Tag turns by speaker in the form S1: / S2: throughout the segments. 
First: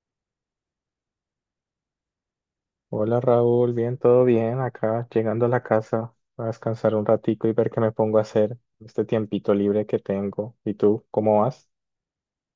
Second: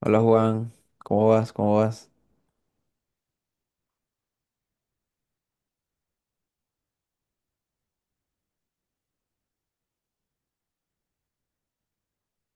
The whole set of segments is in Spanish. S1: Hola Juan, ¿cómo vas?
S2: Hola Raúl, bien, todo bien acá, llegando a la casa a descansar un ratico y ver qué me pongo a hacer en este tiempito libre que tengo. ¿Y tú, cómo vas?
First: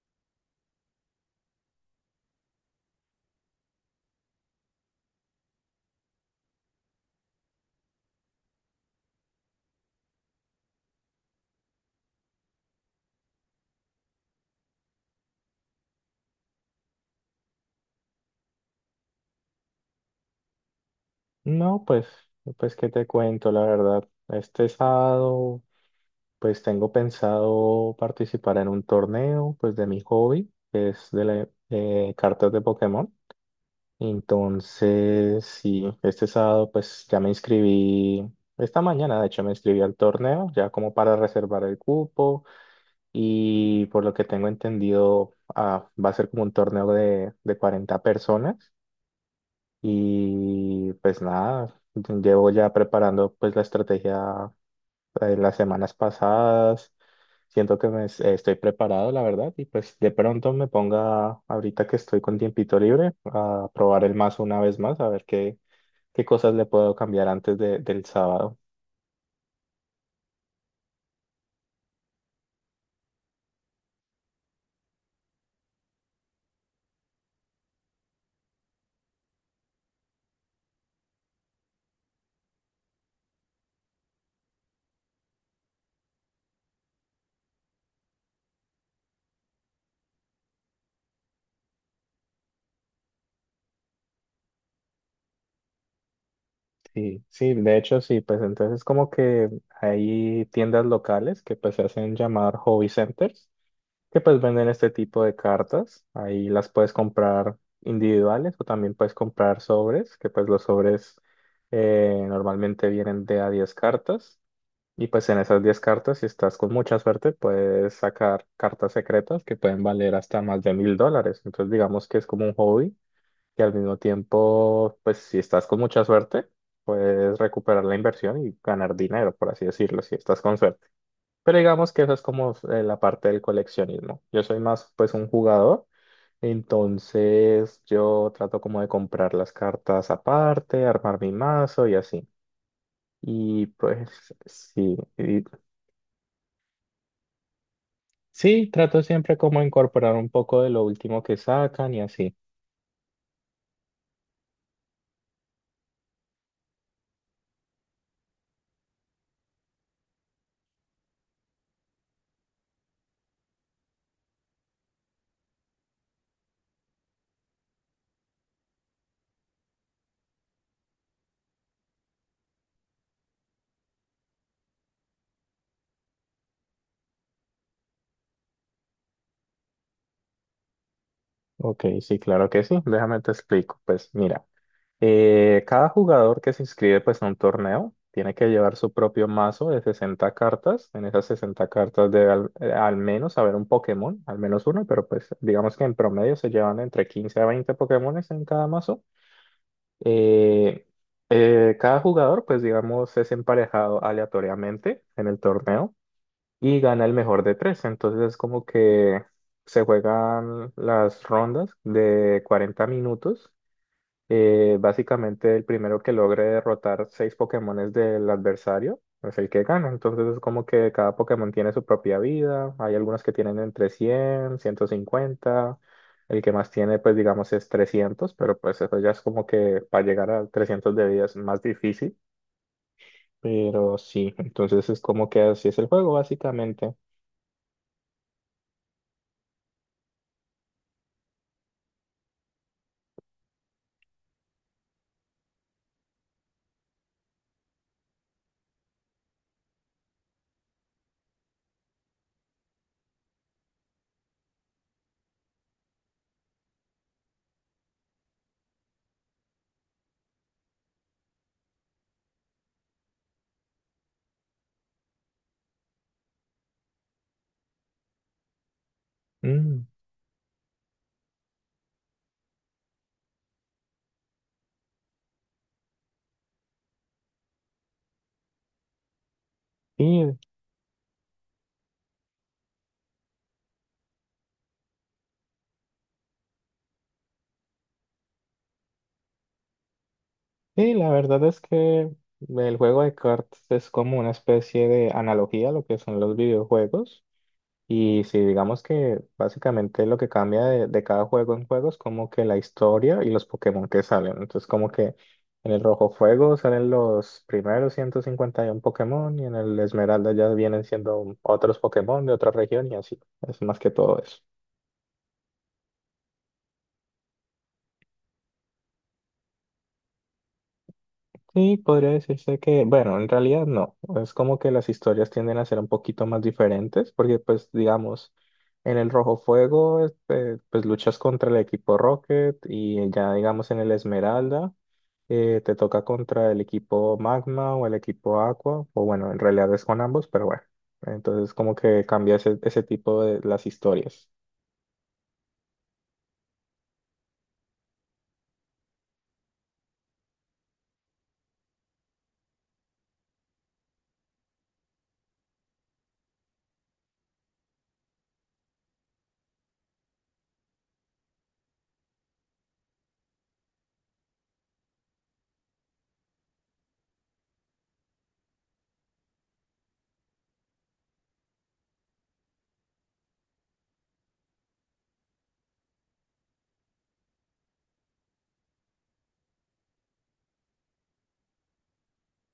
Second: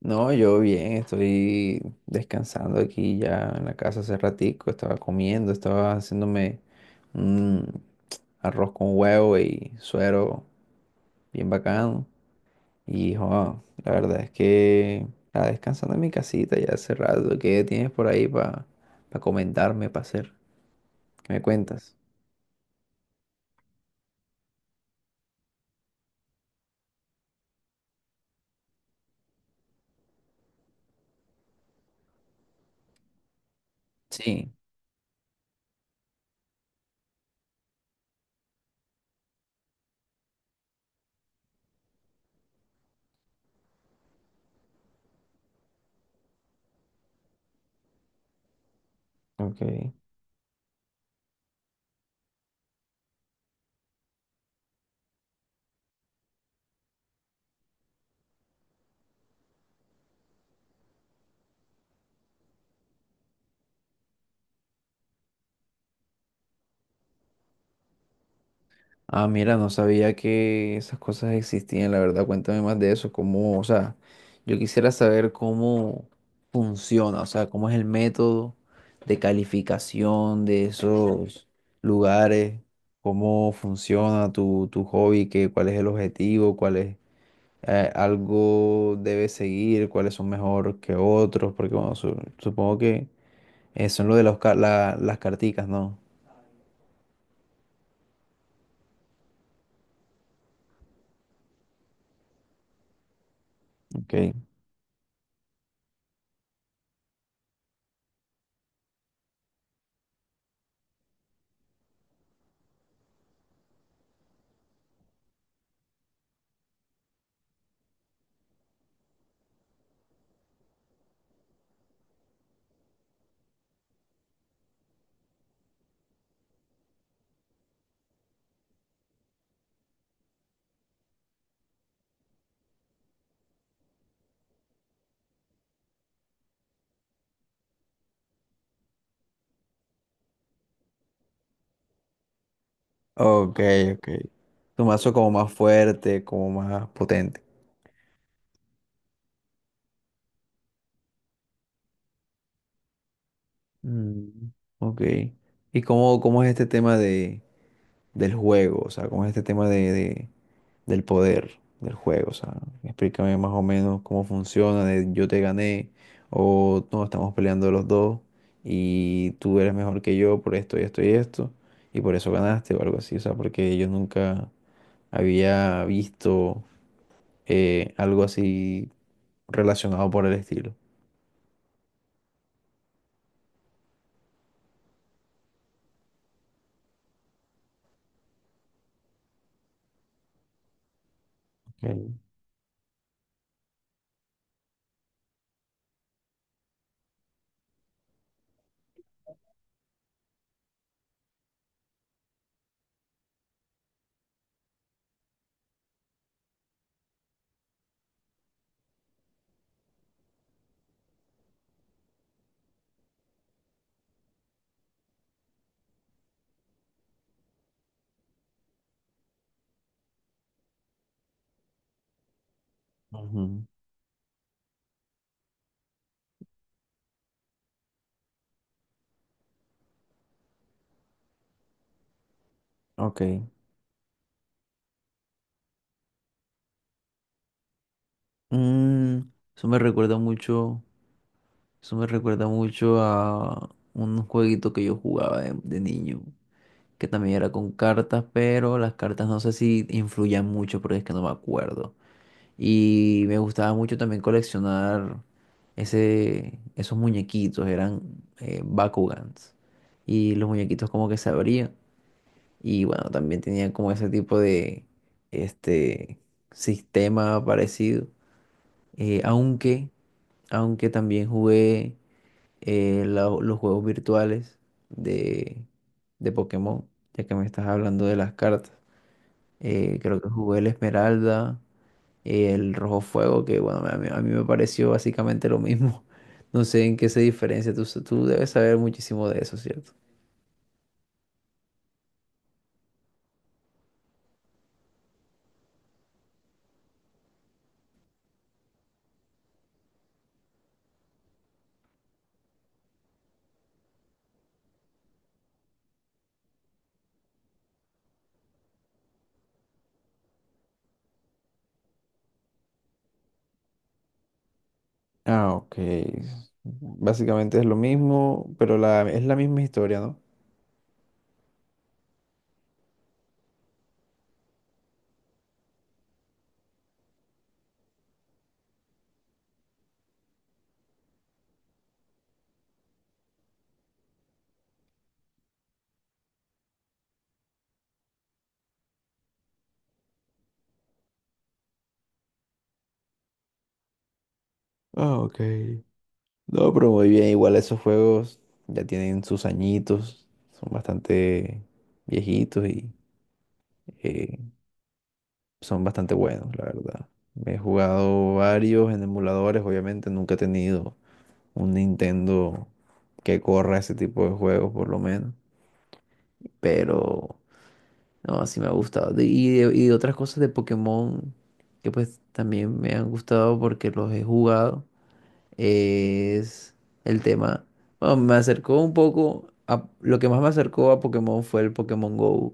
S1: No, yo bien, estoy descansando aquí ya en la casa hace ratico, estaba comiendo, estaba haciéndome un arroz con huevo y suero bien bacano. Y jo, la verdad es que estaba descansando en mi casita ya hace rato. ¿Qué tienes por ahí para comentarme, para hacer? ¿Qué me
S2: No,
S1: cuentas?
S2: pues qué te cuento, la verdad. Este sábado, pues tengo pensado participar en un torneo, pues de mi hobby, que es de cartas de Pokémon.
S1: Sí.
S2: Entonces, sí, este sábado, pues ya me inscribí, esta mañana, de hecho, me inscribí al torneo, ya como para reservar el cupo. Y por lo que tengo entendido, va a ser como un torneo de 40 personas,
S1: Ok.
S2: y pues nada, llevo ya preparando pues la estrategia las semanas pasadas. Siento que estoy preparado, la verdad, y pues de pronto me ponga ahorita que estoy con tiempito libre a probar el mazo una vez más, a ver qué cosas le puedo cambiar antes del sábado.
S1: Ah, mira, no sabía que esas cosas existían, la verdad. Cuéntame más de eso, cómo, o sea, yo quisiera saber cómo funciona, o sea, cómo es el método de calificación de esos lugares, cómo funciona tu hobby, qué, cuál es el objetivo, cuál es, algo debe seguir, cuáles son mejor que otros, porque bueno, supongo que eso es lo de los las carticas, ¿no?
S2: Sí, sí, de hecho sí, pues entonces como que hay tiendas locales que pues se hacen llamar hobby centers,
S1: Ok.
S2: que pues venden este tipo de cartas. Ahí las puedes comprar individuales o también puedes comprar sobres, que pues los sobres normalmente vienen de a 10 cartas, y pues en esas 10 cartas, si estás con mucha suerte, puedes sacar cartas secretas que pueden valer hasta más de 1000 dólares. Entonces digamos que es como un hobby que al mismo tiempo, pues si estás con mucha suerte, puedes recuperar la inversión y ganar dinero, por así decirlo, si estás con suerte. Pero digamos que eso es como la parte del coleccionismo. Yo soy más pues un jugador, entonces yo trato como de comprar las cartas aparte, armar mi mazo y así.
S1: Ok,
S2: Y
S1: ok.
S2: pues
S1: Tu
S2: sí,
S1: mazo como
S2: y-
S1: más fuerte, como más potente.
S2: sí, trato siempre como incorporar un poco de lo último que sacan y así.
S1: Mm. Ok. ¿Y cómo, cómo es este tema de, del juego? O sea, ¿cómo es este tema de, del poder del juego? O sea, explícame más o menos cómo funciona, de yo te gané, o no, estamos peleando los dos, y tú eres mejor que yo por esto y esto y esto, y por eso ganaste o algo así. O sea, porque yo nunca había visto algo así relacionado por el estilo.
S2: Ok, sí, claro que sí. Déjame te explico. Pues mira. Cada jugador que se inscribe pues a un torneo tiene que llevar su propio mazo de 60 cartas. En esas sesenta
S1: Okay.
S2: cartas debe al menos haber un Pokémon, al menos uno, pero pues digamos que en promedio se llevan entre 15 a 20 Pokémones en cada mazo. Eh, Cada jugador pues digamos es emparejado aleatoriamente en el torneo y gana el mejor de tres. Entonces es como que se juegan las rondas de 40 minutos. Básicamente, el primero que logre derrotar seis Pokémones del adversario es el que gana. Entonces, es como que cada Pokémon tiene su propia vida. Hay algunos que tienen
S1: Ujú,
S2: entre 100 150. El que más tiene, pues digamos, es trescientos, pero pues eso ya es como que para llegar a 300 de vida es más difícil.
S1: ok.
S2: Pero sí, entonces es como que así es el juego, básicamente.
S1: Mm, eso me recuerda mucho, eso me recuerda mucho a un jueguito que yo jugaba de niño, que también era con cartas, pero las cartas no sé si influían mucho porque es que no me acuerdo. Y me gustaba mucho también coleccionar ese, esos muñequitos, eran Bakugans. Y los muñequitos como que se abrían. Y bueno, también tenían como ese tipo de, este, sistema parecido. Eh,
S2: Mm.
S1: aunque, aunque también jugué los juegos virtuales de, de Pokémon, ya que me estás hablando de las cartas. Creo que
S2: Y,
S1: jugué el Esmeralda, el Rojo Fuego, que bueno, a mí me pareció básicamente lo mismo. No sé en qué se diferencia. Tú, tú debes saber muchísimo de eso, ¿cierto?
S2: y la verdad es que el juego de cartas es como una especie de analogía a lo que son los videojuegos. Y si digamos que básicamente lo que cambia de cada juego en juego es como que la historia y los Pokémon que salen. Entonces como que en el Rojo Fuego salen los primeros 151 Pokémon y en el Esmeralda ya vienen siendo otros Pokémon de otra región y así. Es más que todo eso.
S1: Ah, ok. Básicamente es lo mismo, pero la, es la misma historia, ¿no?
S2: Sí, podría decirse que, bueno, en realidad no. Es como que las historias tienden a ser un poquito más diferentes, porque pues digamos, en el Rojo Fuego, este, pues luchas contra el equipo Rocket, y ya digamos en el Esmeralda, te toca contra el equipo Magma o el equipo Aqua, o bueno, en realidad es con ambos, pero bueno, entonces como que cambia ese tipo de las historias.
S1: Ah, ok. No, pero muy bien, igual esos juegos ya tienen sus añitos, son bastante viejitos y eh, son bastante buenos, la verdad. He jugado varios en emuladores, obviamente nunca he tenido un Nintendo que corra ese tipo de juegos por lo menos, pero no, así me ha gustado. Y de otras cosas de Pokémon que pues también me han gustado porque los he jugado es el tema. Bueno, me acercó un poco a, lo que más me acercó a Pokémon fue el Pokémon Go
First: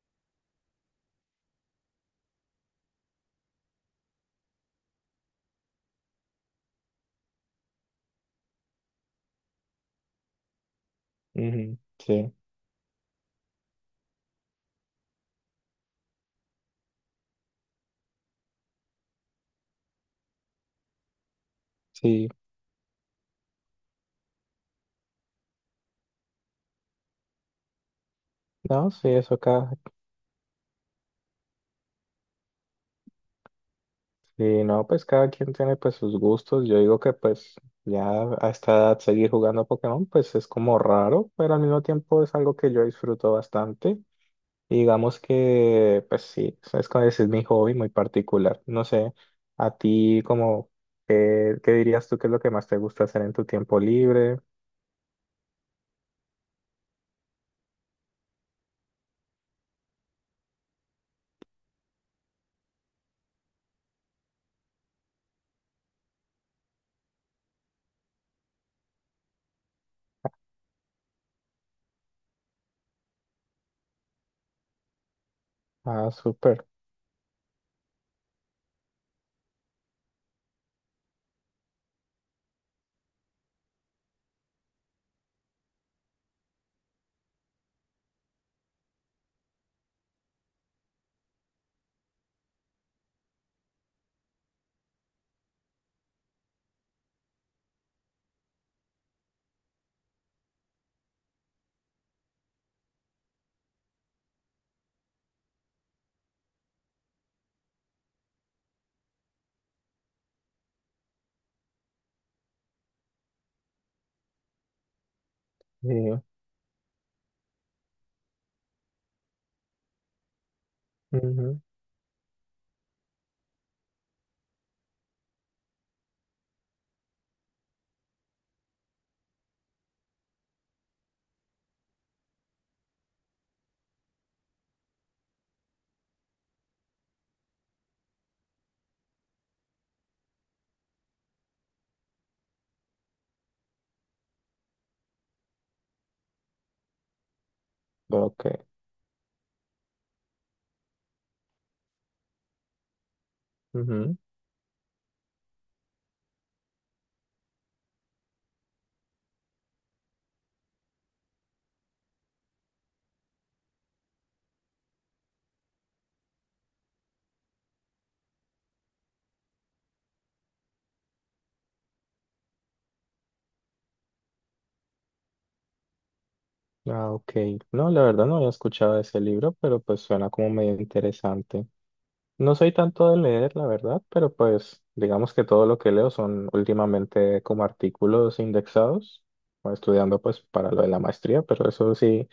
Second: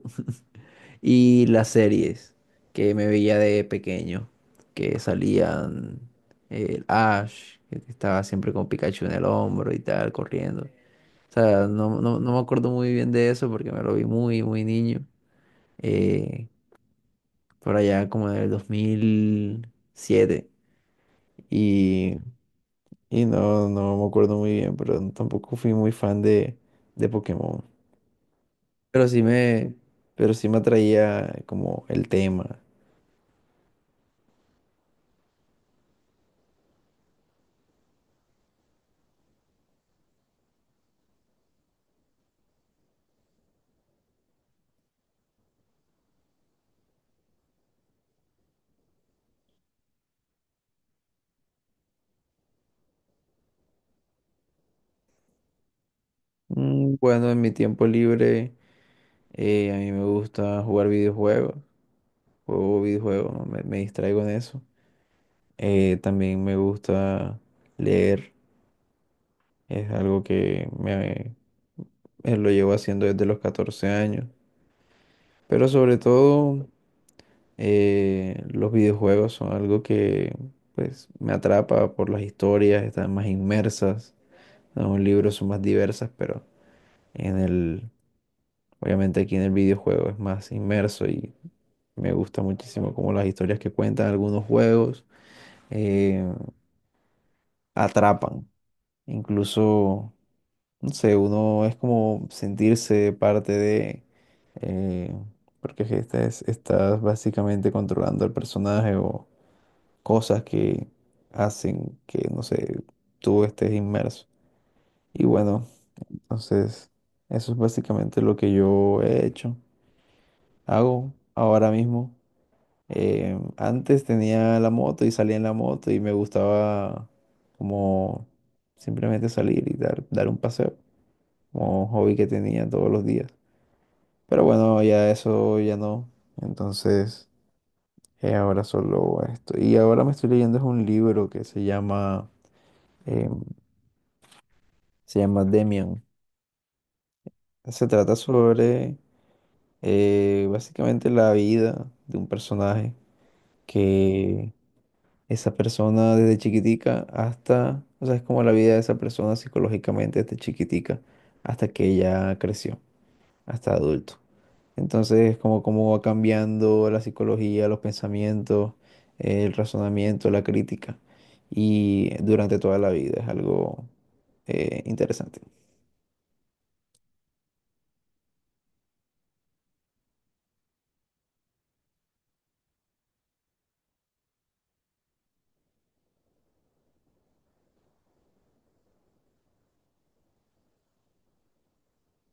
S1: y las series que me veía de pequeño, que salían el Ash, que estaba siempre con Pikachu en el hombro y tal, corriendo. O sea,
S2: Ujú.
S1: no, no, no
S2: Sí,
S1: me acuerdo muy bien de eso porque me lo vi muy, muy niño, eh, por allá como en el 2007. Y
S2: sí,
S1: Y no, no me acuerdo muy bien, pero tampoco fui muy fan de Pokémon.
S2: no,
S1: Pero
S2: sí,
S1: sí
S2: eso acá.
S1: me, pero sí me atraía como el tema.
S2: Y no, pues cada quien tiene pues sus gustos. Yo digo que pues ya a esta edad seguir jugando Pokémon pues es como raro, pero al mismo tiempo es algo que yo disfruto bastante. Y digamos que pues sí, es como ese es mi hobby muy particular. No sé, a ti como, ¿qué dirías tú que es lo que más te gusta hacer en tu tiempo libre?
S1: Bueno, en mi tiempo libre a mí me gusta jugar videojuegos. Juego videojuegos, ¿no? Me distraigo en eso. También me gusta leer. Es algo que me, lo llevo haciendo desde los 14 años. Pero sobre
S2: Ah, súper.
S1: todo los videojuegos son algo que pues me atrapa por las historias, están más inmersas. Los libros son más diversas, pero en el, obviamente aquí en el videojuego es más inmerso y me gusta muchísimo como las historias que cuentan algunos juegos eh, atrapan. Incluso, no sé, uno es como sentirse parte de, eh, porque es que estás, estás básicamente controlando al personaje o cosas que hacen que, no sé, tú estés inmerso. Y bueno,
S2: Sí.
S1: entonces eso es básicamente lo que yo he hecho, hago
S2: Ujú.
S1: ahora mismo. Antes tenía la moto y salía en la moto y me gustaba como simplemente salir y dar, dar un paseo, como un hobby que tenía todos los días. Pero bueno, ya eso ya no. Entonces, ahora solo esto. Y ahora me estoy leyendo es un libro que se llama em, se llama Demian. Se trata
S2: Ok.
S1: sobre básicamente la vida de un personaje
S2: Ujú.
S1: que esa persona desde chiquitica hasta, o sea, es como la vida de esa persona psicológicamente desde chiquitica hasta que ella creció, hasta adulto. Entonces es como cómo va cambiando la psicología, los pensamientos, el razonamiento, la crítica y durante toda la vida es algo interesante.
S2: Ah, ok. No, la verdad no había escuchado de ese libro, pero pues suena como medio interesante. No soy tanto de leer, la verdad, pero pues digamos que todo lo que leo son últimamente como artículos indexados, o estudiando pues para lo de la maestría, pero eso sí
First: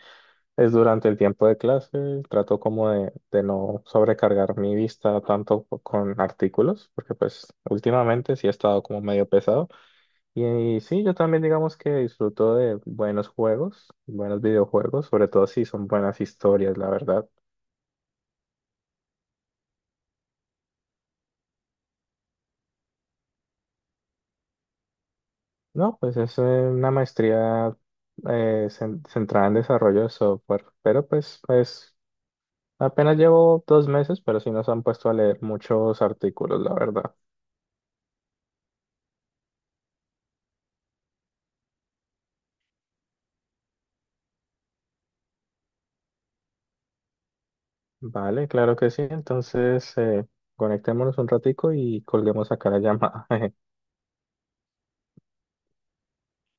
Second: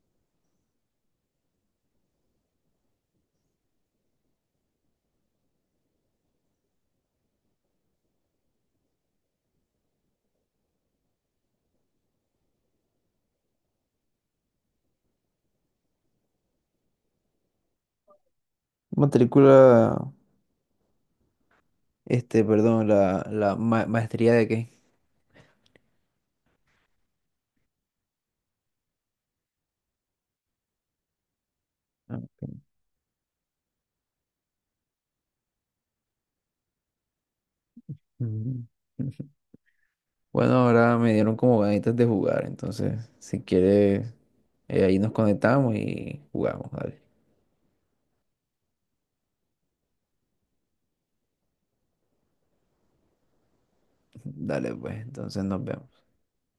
S2: es durante el tiempo de clase. Trato como de no sobrecargar mi vista tanto con artículos, porque pues últimamente sí he estado como medio pesado. Y, y sí, yo también digamos que disfruto de buenos juegos, buenos videojuegos, sobre todo si son buenas historias, la verdad.
S1: Matrícula Este, perdón, la, maestría de qué.
S2: No, pues es una maestría eh, centrada en desarrollo de software, pero pues
S1: Ah, ok.
S2: apenas llevo 2 meses, pero sí nos han puesto a leer muchos artículos, la verdad.
S1: Ujú. Bueno, ahora me dieron como ganitas de jugar, entonces, si quieres, ahí nos conectamos y jugamos, dale.
S2: Vale, claro que sí. Entonces, conectémonos un ratico y colguemos acá la llamada.
S1: Dale, pues, entonces nos vemos.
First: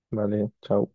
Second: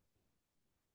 S2: Vale, chao.